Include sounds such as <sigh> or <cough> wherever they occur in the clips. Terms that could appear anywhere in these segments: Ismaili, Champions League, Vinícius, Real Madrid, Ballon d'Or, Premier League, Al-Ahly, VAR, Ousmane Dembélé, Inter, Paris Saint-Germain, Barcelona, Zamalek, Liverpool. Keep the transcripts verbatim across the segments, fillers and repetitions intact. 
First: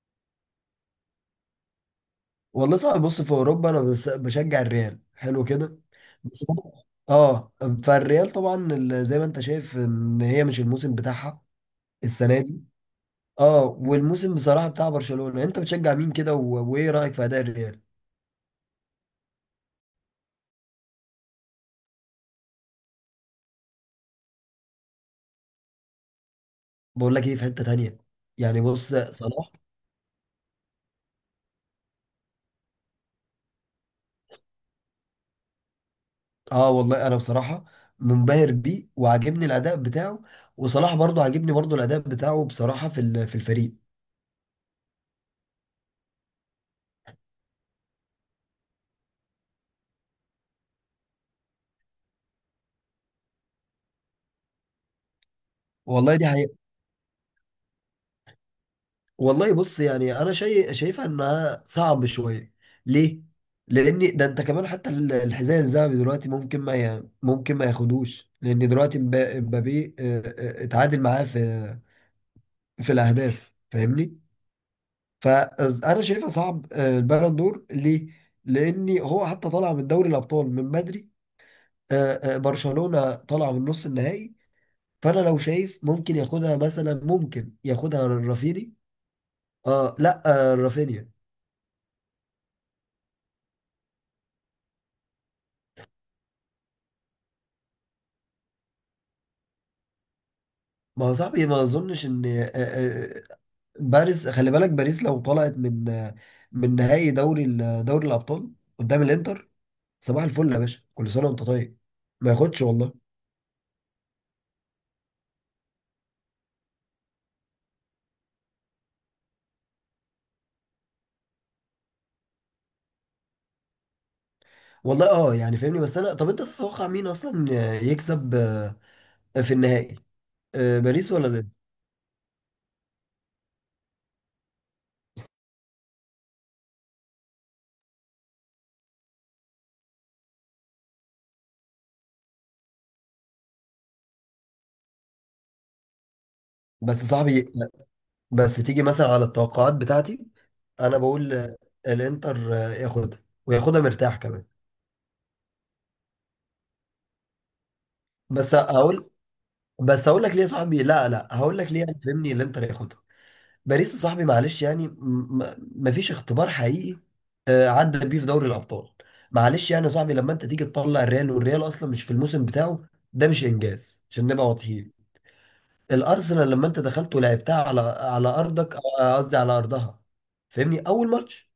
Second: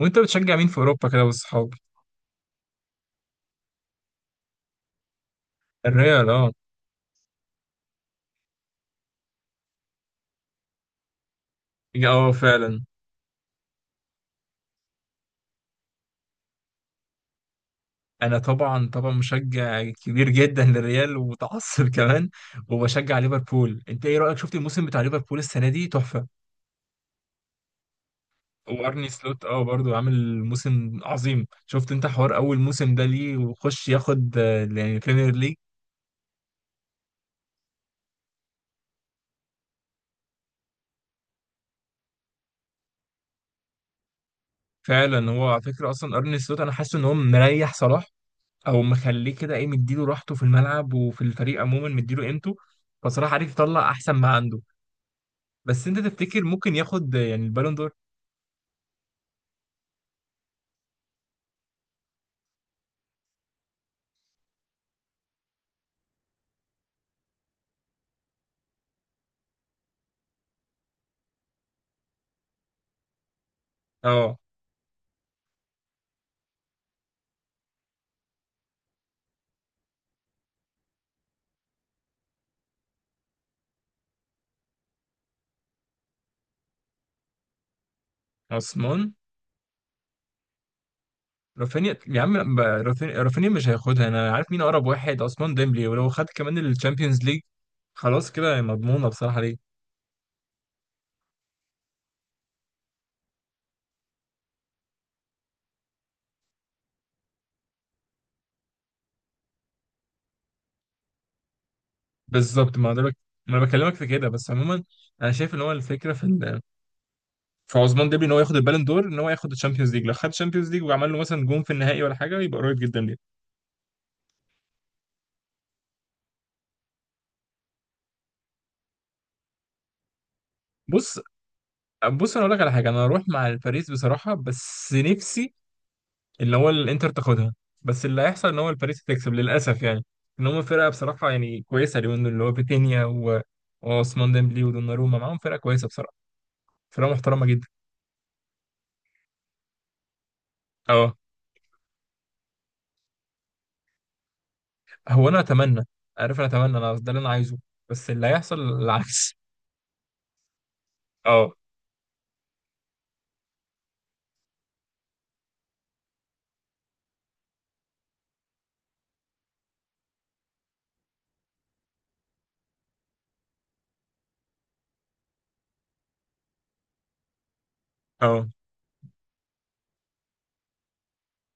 وانت بتشجع مين في اوروبا كده والصحاب؟ والله صعب. بص، في اوروبا انا بس بشجع الريال، حلو كده. الريال، بس اه. طبعاً- اه فالريال طبعا ال- زي ما انت شايف ان هي مش الموسم بتاعها اه، السنه دي. فعلا. اه والموسم بصراحه بتاع برشلونه. انت بتشجع مين كده و- وايه رايك في اداء الريال؟ انا طبعا طبعا مشجع كبير جدا للريال ومتعصب <laughs> كمان. وبشجع ليفربول. انت ايه رايك؟ شفت الموسم بتاع ليفربول السنه دي؟ تحفه. بقول لك ايه، في حته تانية يعني. بص، وارني سلوت، صلاح. اه برضو عامل موسم عظيم. شفت انت حوار اول موسم ده ليه وخش ياخد آه، يعني بريمير ليج. اه والله انا بصراحه منبهر بيه وعاجبني الاداء بتاعه. وصلاح برضو عاجبني، برضو الاداء بتاعه بصراحه في ال- في الفريق. فعلا، هو على فكره اصلا ارني سلوت انا حاسس ان هو مريح صلاح، او مخليه كده، ايه، مديله راحته في الملعب وفي الفريق عموما مديله قيمته. فصراحه عارف يطلع احسن ما عنده. بس انت والله دي تفتكر حقيقة. ممكن ياخد يعني البالون دور؟ والله بص، يعني انا شايف، شايفها انها صعب شويه. ليه؟ لان ده انت كمان حتى ال- الحذاء الذهبي دلوقتي، ممكن ما ي... ممكن ما ياخدوش، لان دلوقتي مبا- مبابي آه، آه، اتعادل معاه في في الاهداف فاهمني. اه. فانا شايفها صعب، آه، البالون دور. ليه؟ لان هو حتى طالع من دوري الابطال من بدري. آه، آه، برشلونه طالع من نص النهائي. فانا لو شايف ممكن ياخدها مثلا، ممكن ياخدها رافيني. عثمان. اه لا، آه، رافينيا. رافينيا، يا عم، ب- رافينيا رافينيا مش هياخدها. انا عارف مين اقرب واحد، عثمان ديمبلي. ولو خد كمان الشامبيونز ليج خلاص كده مضمونه بصراحه ليه. ما هو صاحبي ما اظنش ان آه، آه، آه، باريس، خلي بالك، باريس لو طلعت من آه، من نهائي دوري ال- دوري الابطال قدام الانتر. صباح الفل يا باشا، كل سنه وانت طيب. ما ياخدش بالظبط. والله. ما ده بك... ما انا بكلمك في كده، بس عموما انا شايف ان هو الفكره في ال... في عثمان ديمبلي ان هو ياخد البالون دور، ان هو ياخد الشامبيونز ليج. لو خد الشامبيونز ليج وعمل له مثلا جون في النهائي ولا حاجه يبقى قريب جدا ليه. والله اه يعني فاهمني. بس انا، طب انت تتوقع مين اصلا آه، يكسب آه، في النهائي؟ آه، باريس بص، ولا الانتر؟ بص، انا اقول لك على حاجه، انا هروح مع الباريس بصراحه، بس نفسي اللي هو الانتر تاخدها. بس اللي هيحصل ان هو الباريس تكسب للاسف، يعني ان هم فرقه بصراحه يعني كويسه اليومين دول، اللي هو فيتينيا و- وعثمان ديمبلي ودوناروما، معاهم فرقه كويسه بصراحه. بس فرقه محترمه صاحبي، جدا. بس تيجي مثلا على التوقعات بتاعتي. انا اه. بقول آه، الانتر آه، ياخدها، وياخدها مرتاح كمان. هو انا اتمنى، عارف، انا اتمنى انا، ده اللي انا عايزه. بس اللي بس هيحصل هقول العكس. بس هقول لك ليه يا صاحبي. لا <laughs> لا، اه. هقول لك ليه يعني فاهمني. الانتر ياخدها. باريس يا صاحبي، معلش يعني م- م- مفيش اختبار حقيقي آه، عدى بيه في دوري الابطال. معلش يعني يا صاحبي، لما انت تيجي تطلع الريال، والريال اصلا مش في الموسم بتاعه، ده مش انجاز عشان نبقى واضحين. الارسنال، لما انت دخلت ولعبتها على على اه، ارضك، آه، قصدي على ارضها، فاهمني اول ماتش.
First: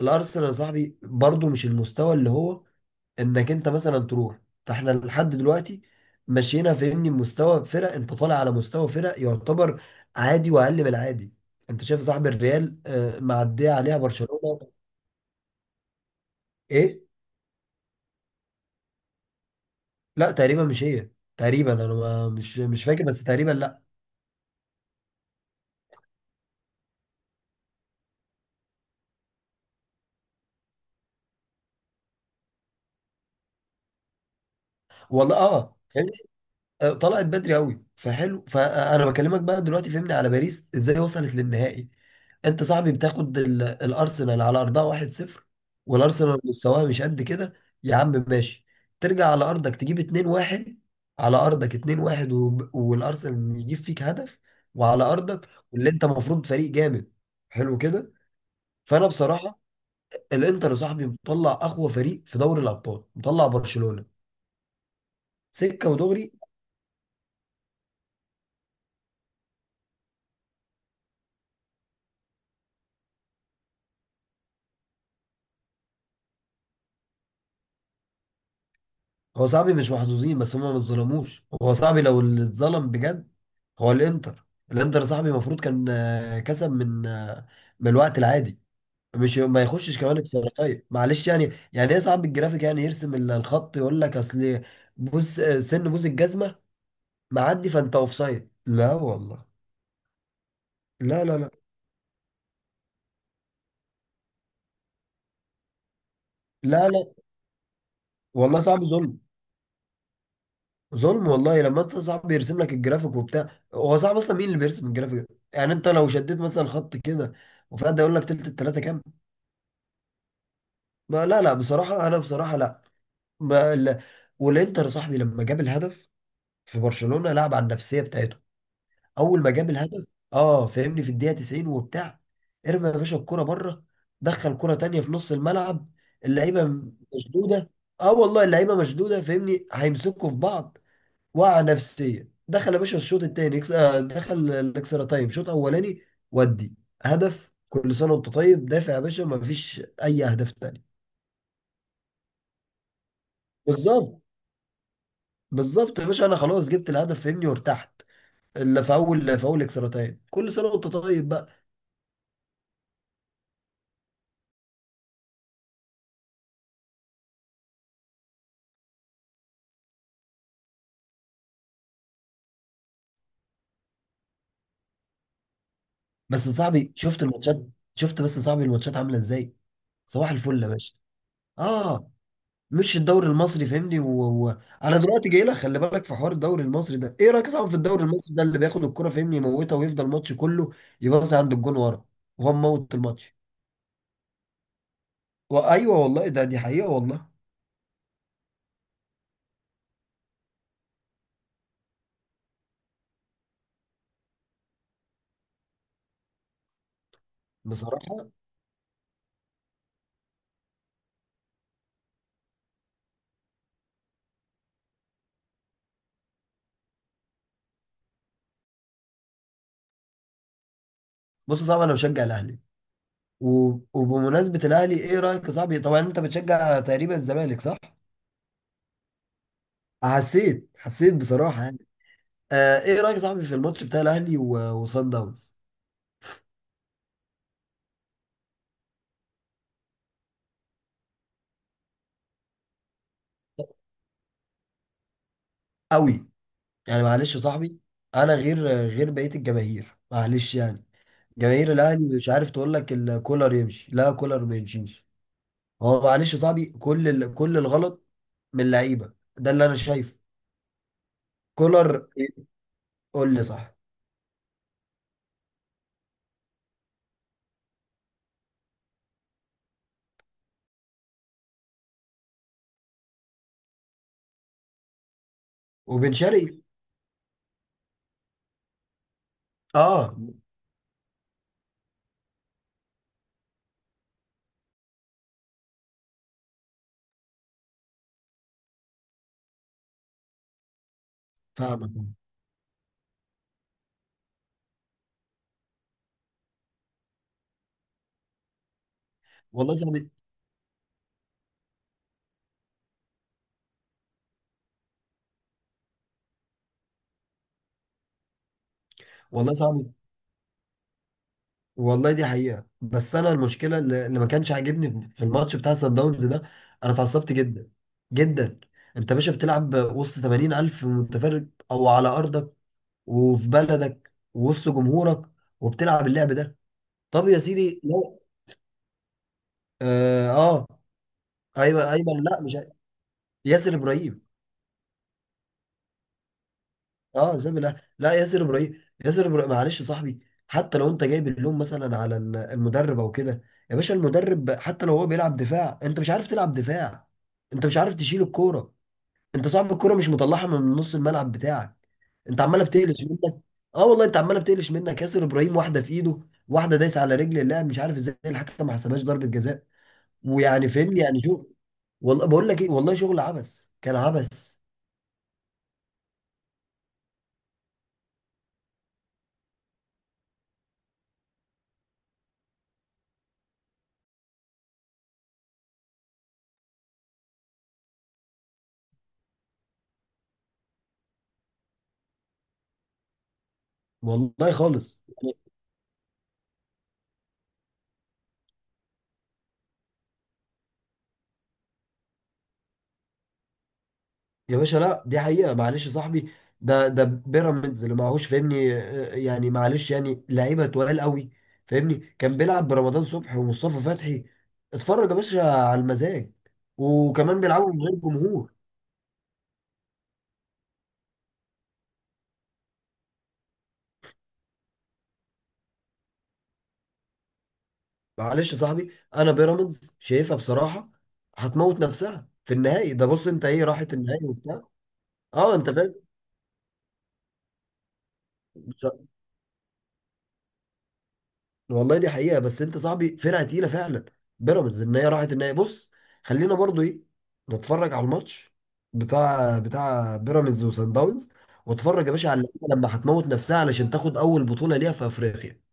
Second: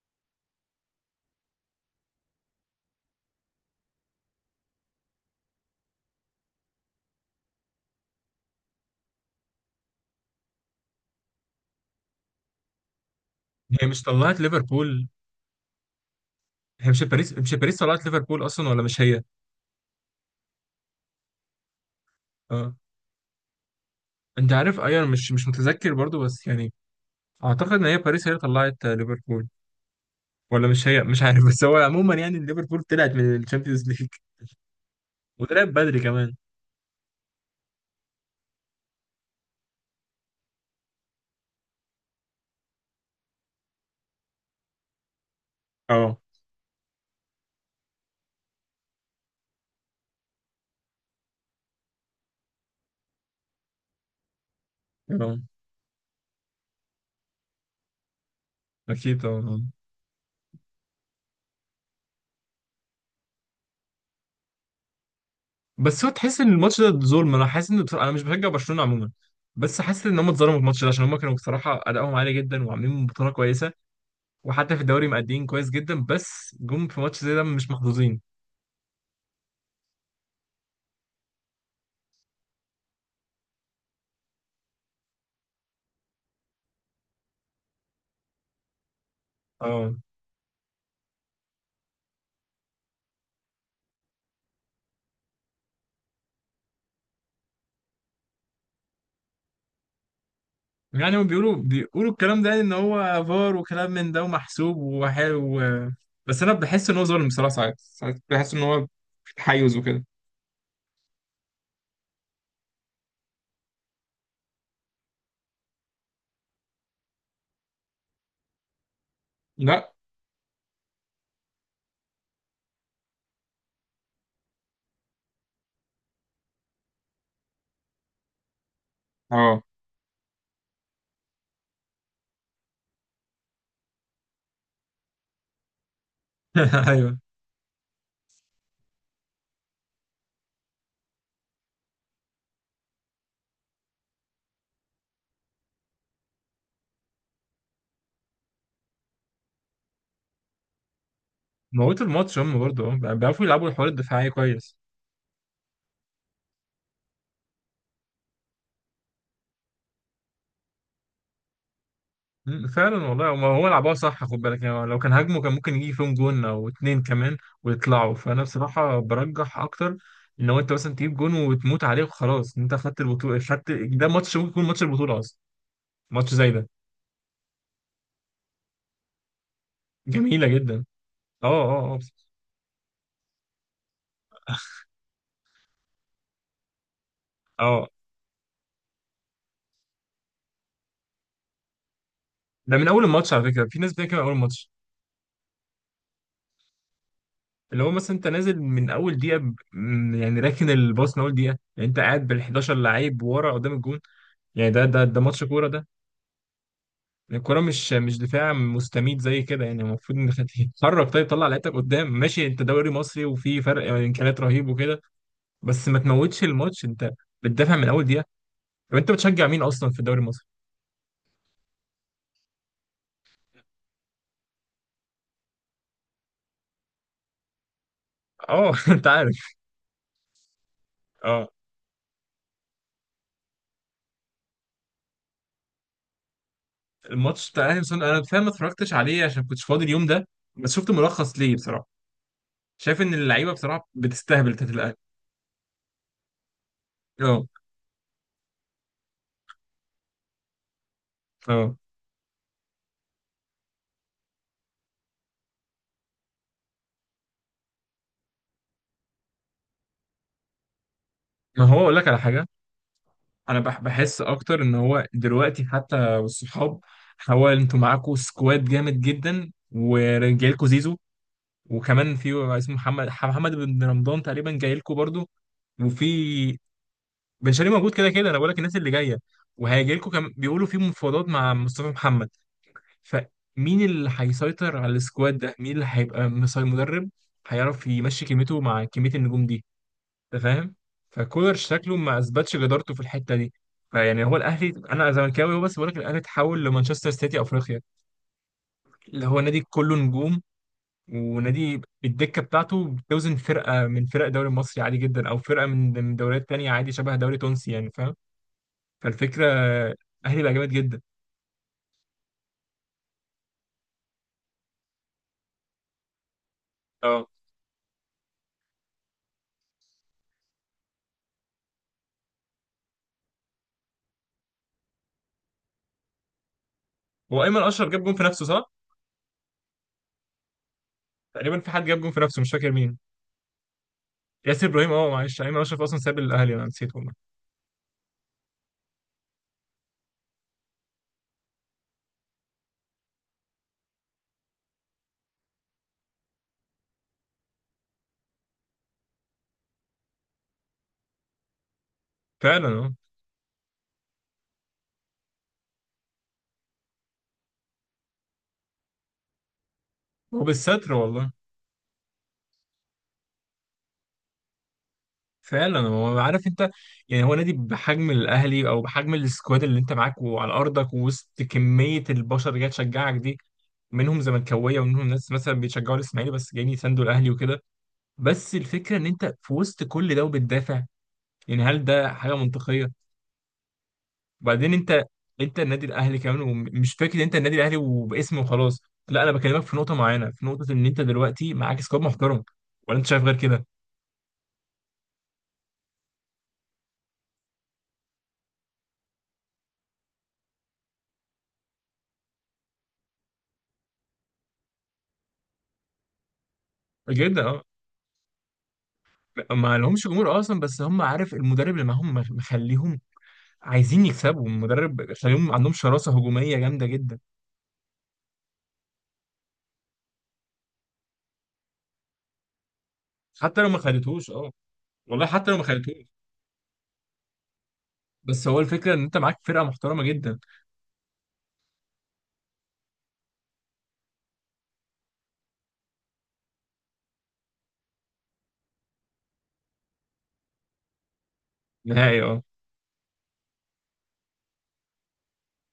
الارسنال يا صاحبي برضو مش المستوى اللي هو، انك انت مثلا تروح. فاحنا لحد دلوقتي مشينا، فهمني، مستوى فرق، انت طالع على مستوى فرق يعتبر عادي واقل من العادي. انت شايف صاحب الريال آه، معديه هي عليها مش طلعت برشلونه؟ ليفربول؟ هي مش ايه؟ باريس مش باريس طلعت ليفربول اصلا، ولا مش هي؟ لا تقريبا مش هي. تقريبا انا ما- مش اه. مش فاكر، بس تقريبا لا. انت عارف، ايوه، أنا مش مش متذكر برضو، بس يعني اعتقد ان هي باريس هي اللي طلعت آه، ليفربول، ولا مش هي، مش عارف <laughs> بس هو عموما يعني ليفربول طلعت من الشامبيونز ليج والله وطلعت اه. بدري كمان. آه، طلعت بدري قوي، فحلو. فانا بكلمك بقى دلوقتي فهمني، على باريس ازاي وصلت للنهائي. انت صاحبي بتاخد ال- الارسنال على ارضها واحد صفر، اه. والارسنال مستواها مش قد كده. يا عم ماشي. ترجع على ارضك تجيب اتنين واحد. على ارضك اتنين واحد، وب- والارسنال يجيب فيك هدف، وعلى اه، ارضك، واللي انت المفروض فريق جامد. حلو كده. فانا اكيد بصراحه، طبعا. الانتر يا صاحبي مطلع اقوى فريق في دوري الابطال، مطلع برشلونه سكه بس هو ودغري. تحس ان الماتش ده ظلم، انا حاسس ان بصراحه انا مش بشجع برشلونه عموما، بس حاسس ان هم اتظلموا في الماتش ده عشان هم كانوا بصراحه ادائهم عالي جدا وعاملين بطوله كويسه، وحتى في الدوري مأديين كويس جدا، بس جم في ماتش زي ده مش محظوظين. هو صاحبي مش محظوظين، بس هما ما اتظلموش. هو صاحبي لو اللي اتظلم بجد، هو الانتر. الانتر صاحبي المفروض كان آه، كسب من آه، من الوقت العادي، مش ما اه، يخشش كمان بسرعتين، معلش يعني. يعني ايه صاحب الجرافيك يعني يرسم ال- الخط يقول لك اصل؟ بص، آه، سن بوز الجزمه معدي فانت اوف سايد؟ لا والله. يعني لا هم لا لا بيقولوا بيقولوا الكلام ده، يعني ان هو فار وكلام من ده ومحسوب وحلو، بس انا لا بحس ان هو لا، ظلم بصراحه. ساعات ساعات بحس والله ان صعب هو ظلم. في تحيز وكده. ظلم والله. لما انت صعب بيرسم لك الجرافيك وبتاع، هو صعب اصلا مين اللي بيرسم الجرافيك ده؟ يعني انت لو شديت مثلا خط كده، وفجأة يقول لك تلت التلاته كام؟ لا. ما لا لا، بصراحه، انا بصراحه لا. ما لا. والانتر صاحبي لما جاب الهدف في برشلونه، لعب على النفسيه بتاعته. اول ما اه. جاب الهدف اه، فاهمني، في الدقيقه تسعين وبتاع. ارمى يا باشا الكره بره، دخل كره تانيه في نص الملعب، اللعيبه <laughs> ايوه. مشدوده. اه والله اللعيبه مشدوده، فاهمني، هيمسكوا في بعض. وقع نفسيا. دخل يا باشا الشوط التاني يكس- آه، دخل الاكسترا تايم شوط اولاني. ودي هدف كل سنه وانت طيب. دافع يا باشا، ما فيش اي اهداف تاني. موتوا الماتش. هم برضه اه بيعرفوا يلعبوا الحوار بالظبط. الدفاعي كويس. بالظبط يا باشا، انا خلاص جبت الهدف، فهمني، وارتحت. اللي في اول في اول اكسترا تايم، كل سنه وانت طيب بقى. مم، فعلا والله. هو هو لعبها صح، خد بالك، يعني لو كان هاجموا كان ممكن يجي فيهم جون او اتنين كمان ويطلعوا. فانا بصراحه برجح اكتر ان هو انت مثلا تجيب جون وتموت عليه وخلاص، انت خدت البطوله، خدت. ده ماتش ممكن يكون ماتش البطوله اصلا، ماتش بس زي يا ده. صاحبي شفت الماتشات، شفت بس يا صاحبي الماتشات عامله ازاي؟ صباح جميله الفل يا جدا. باشا. اه، اه، اه، اه. مش الدوري المصري فاهمني. و... و... انا دلوقتي جاي لك، خلي بالك في حوار الدوري المصري ده. ايه رايك صعب في اه. الدوري المصري ده، اللي بياخد الكرة فاهمني يموتها، ويفضل الماتش كله يباصي عند الجون ورا، وهو ده من مموت اول الماتش الماتش؟ على فكره، في ناس بتتكلم من اول الماتش. وايوه والله، ده دي حقيقة والله. اللي هو مثلا انت نازل من اول دقيقه، ب- م- يعني راكن الباص من اول دقيقه، يعني انت قاعد بال احداشر لعيب ورا قدام الجون. يعني ده ده ده ماتش كوره ده؟ يعني الكوره مش مش بصراحة. دفاع مستميت زي كده، يعني المفروض انك تتحرك. طيب طلع لعيبتك قدام، ماشي انت دوري مصري وفي فرق امكانيات رهيب وكده، بس ما تموتش الماتش. انت بتدافع من اول دقيقه. طب انت بتشجع مين اصلا في الدوري المصري؟ بص، صعب، انا بشجع الاهلي. و... وبمناسبة الاهلي، ايه رايك يا صاحبي، طبعا انت بتشجع تقريبا الزمالك صح؟ اه <laughs> انت عارف. حسيت حسيت اه. بصراحة يعني. آه، ايه رايك يا صاحبي في الماتش بتاع الاهلي و... وصن داونز؟ الماتش بتاع الاهلي وصن- انا فاهم، ما اتفرجتش عليه عشان كنتش فاضي اليوم ده، بس شفت ملخص ليه بصراحه. شايف ان اللعيبه بصراحه بتستهبل، بتاعت الاهلي. قوي، يعني معلش يا اه، صاحبي، انا غير غير بقيه الجماهير، معلش يعني. جماهير اه. الاهلي مش عارف، تقول لك ال- كولر يمشي، لا كولر ما يمشيش. هو معلش يا صاحبي، كل ال... كل الغلط من اللعيبه، ده اللي انا شايفه، ما هو اقول لك كولر. على حاجه، قول لي انا صح. بح- بحس اكتر ان هو دلوقتي، حتى والصحاب، هو انتوا معاكوا سكواد جامد جدا، ورجالكوا زيزو، وكمان في اسمه محمد محمد بن رمضان تقريبا جاي لكم برضو، وبن وفي شرقي. بن شرقي موجود. كده كده انا بقول لك الناس اللي جايه وهيجي لكم اه كمان، بيقولوا في مفاوضات مع مصطفى محمد. فمين اللي هيسيطر على السكواد ده؟ مين اللي هيبقى مسيطر، مدرب هيعرف يمشي كلمته مع كميه النجوم دي؟ انت فاهم. فكولر شكله فاهمك. ما اثبتش جدارته في الحته دي. فيعني هو الاهلي، انا زملكاوي هو، بس بقول لك الاهلي اتحول لمانشستر سيتي افريقيا، اللي هو نادي والله يا كله صاحبي. نجوم، ونادي الدكه بتاعته بتوزن فرقه من فرق الدوري المصري عادي جدا، او فرقه من من دوريات تانية، عادي شبه دوري تونسي، يعني فاهم. فالفكره والله يا صاحبي. الاهلي بقى جامد جدا. والله دي حقيقه، بس انا المشكله اللي اللي ما كانش عاجبني في الماتش بتاع سان داونز ده، انا اه. اتعصبت جدا جدا. انت يا باشا بتلعب وسط ثمانين الف متفرج، او على ارضك وفي بلدك ووسط جمهورك، وبتلعب اللعب ده؟ طب يا هو ايمن سيدي اشرف جاب جون لا. في نفسه، صح؟ اه, آه. تقريبا في ايمن حد جاب جون في ايمن نفسه، لا مش مش، فاكر مين. ياسر ابراهيم. ياسر ابراهيم، اه، معلش ايمن اشرف اصلا ساب الاهلي، انا نسيت والله. اه زي ما- لا لا، ياسر ابراهيم. ياسر ابراهيم معلش يا صاحبي، حتى لو انت جايب اللوم مثلا على ال- المدرب او كده. يا باشا المدرب حتى لو هو بيلعب دفاع، انت مش عارف تلعب دفاع، انت مش عارف تشيل الكوره. انت صاحب الكوره مش مطلعها من نص الملعب بتاعك. انت عماله فعلا، اه. بتقلش منك. اه والله، انت عماله بتقلش منك. ياسر ابراهيم واحده في ايده، واحده دايسه على رجل اللاعب، مش عارف ازاي الحكم ما حسبهاش ضربه جزاء، ويعني وبالستر فهمني يعني والله. شو؟ والله بقول لك ايه، والله شغل عبث، كان عبث. فعلا. هو، عارف انت، يعني هو نادي بحجم الاهلي او بحجم السكواد اللي انت معاك، وعلى ارضك ووسط كميه البشر اللي جايه تشجعك دي، منهم زملكاويه ومنهم ناس مثلا بيشجعوا الاسماعيلي بس جايين يساندوا الاهلي وكده، بس الفكره ان انت في وسط كل ده وبتدافع. يعني هل ده حاجه منطقيه؟ والله وبعدين خالص انت، يعني. انت النادي الاهلي كمان، ومش فكره انت النادي الاهلي وباسم وخلاص. لا، انا بكلمك في نقطه معينه، في نقطه ان انت دلوقتي معاك سكواد محترم. ولا انت شايف غير كده؟ يا باشا لا، دي حقيقه معلش يا صاحبي، ده ده بيراميدز اللي معهوش فاهمني، آه، يعني معلش يعني لعيبه تقال قوي فاهمني. كان بيلعب برمضان صبحي ومصطفى فتحي. اتفرج يا باشا على المزاج. وكمان جدا، اه. بيلعبوا من غير جمهور. ما لهمش جمهور اصلا، بس هم، عارف، المدرب اللي معاهم مخ- مخليهم عايزين يكسبوا. المدرب خليهم عندهم شراسه هجوميه جامده جدا. معلش يا صاحبي، انا بيراميدز شايفها بصراحه هتموت نفسها في النهائي ده. بص انت، حتى ايه لو ما راحت النهائي خدتوش، اه. وبتاع. والله حتى اه لو ما انت فاهم. خدتوش. بس هو الفكره ان بص- انت معاك فرقه محترمه جدا. والله دي حقيقه، بس انت صاحبي فرقه تقيله فعلا. بيراميدز ان هي راحت النهائي، بص خلينا برضو ايه، نتفرج على الماتش بتاع بتاع بيراميدز وسان داونز. واتفرج يا نهائي، باشا على اه. اللعيبه لما هتموت نفسها علشان تاخد اول بطوله ليها في افريقيا.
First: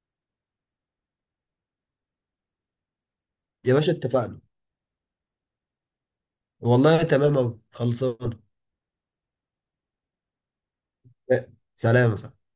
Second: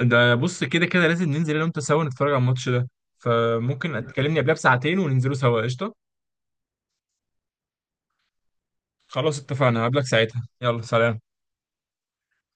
ده بص، كده كده لازم ننزل انا وانت سوا نتفرج على الماتش ده، يا باشا فممكن تكلمني اتفقنا. قبلها بساعتين وننزلوا سوا، قشطه. والله تمام اوي خلصان. خلاص اتفقنا، هقابلك ساعتها، يلا سلام. سلام يا صاحبي.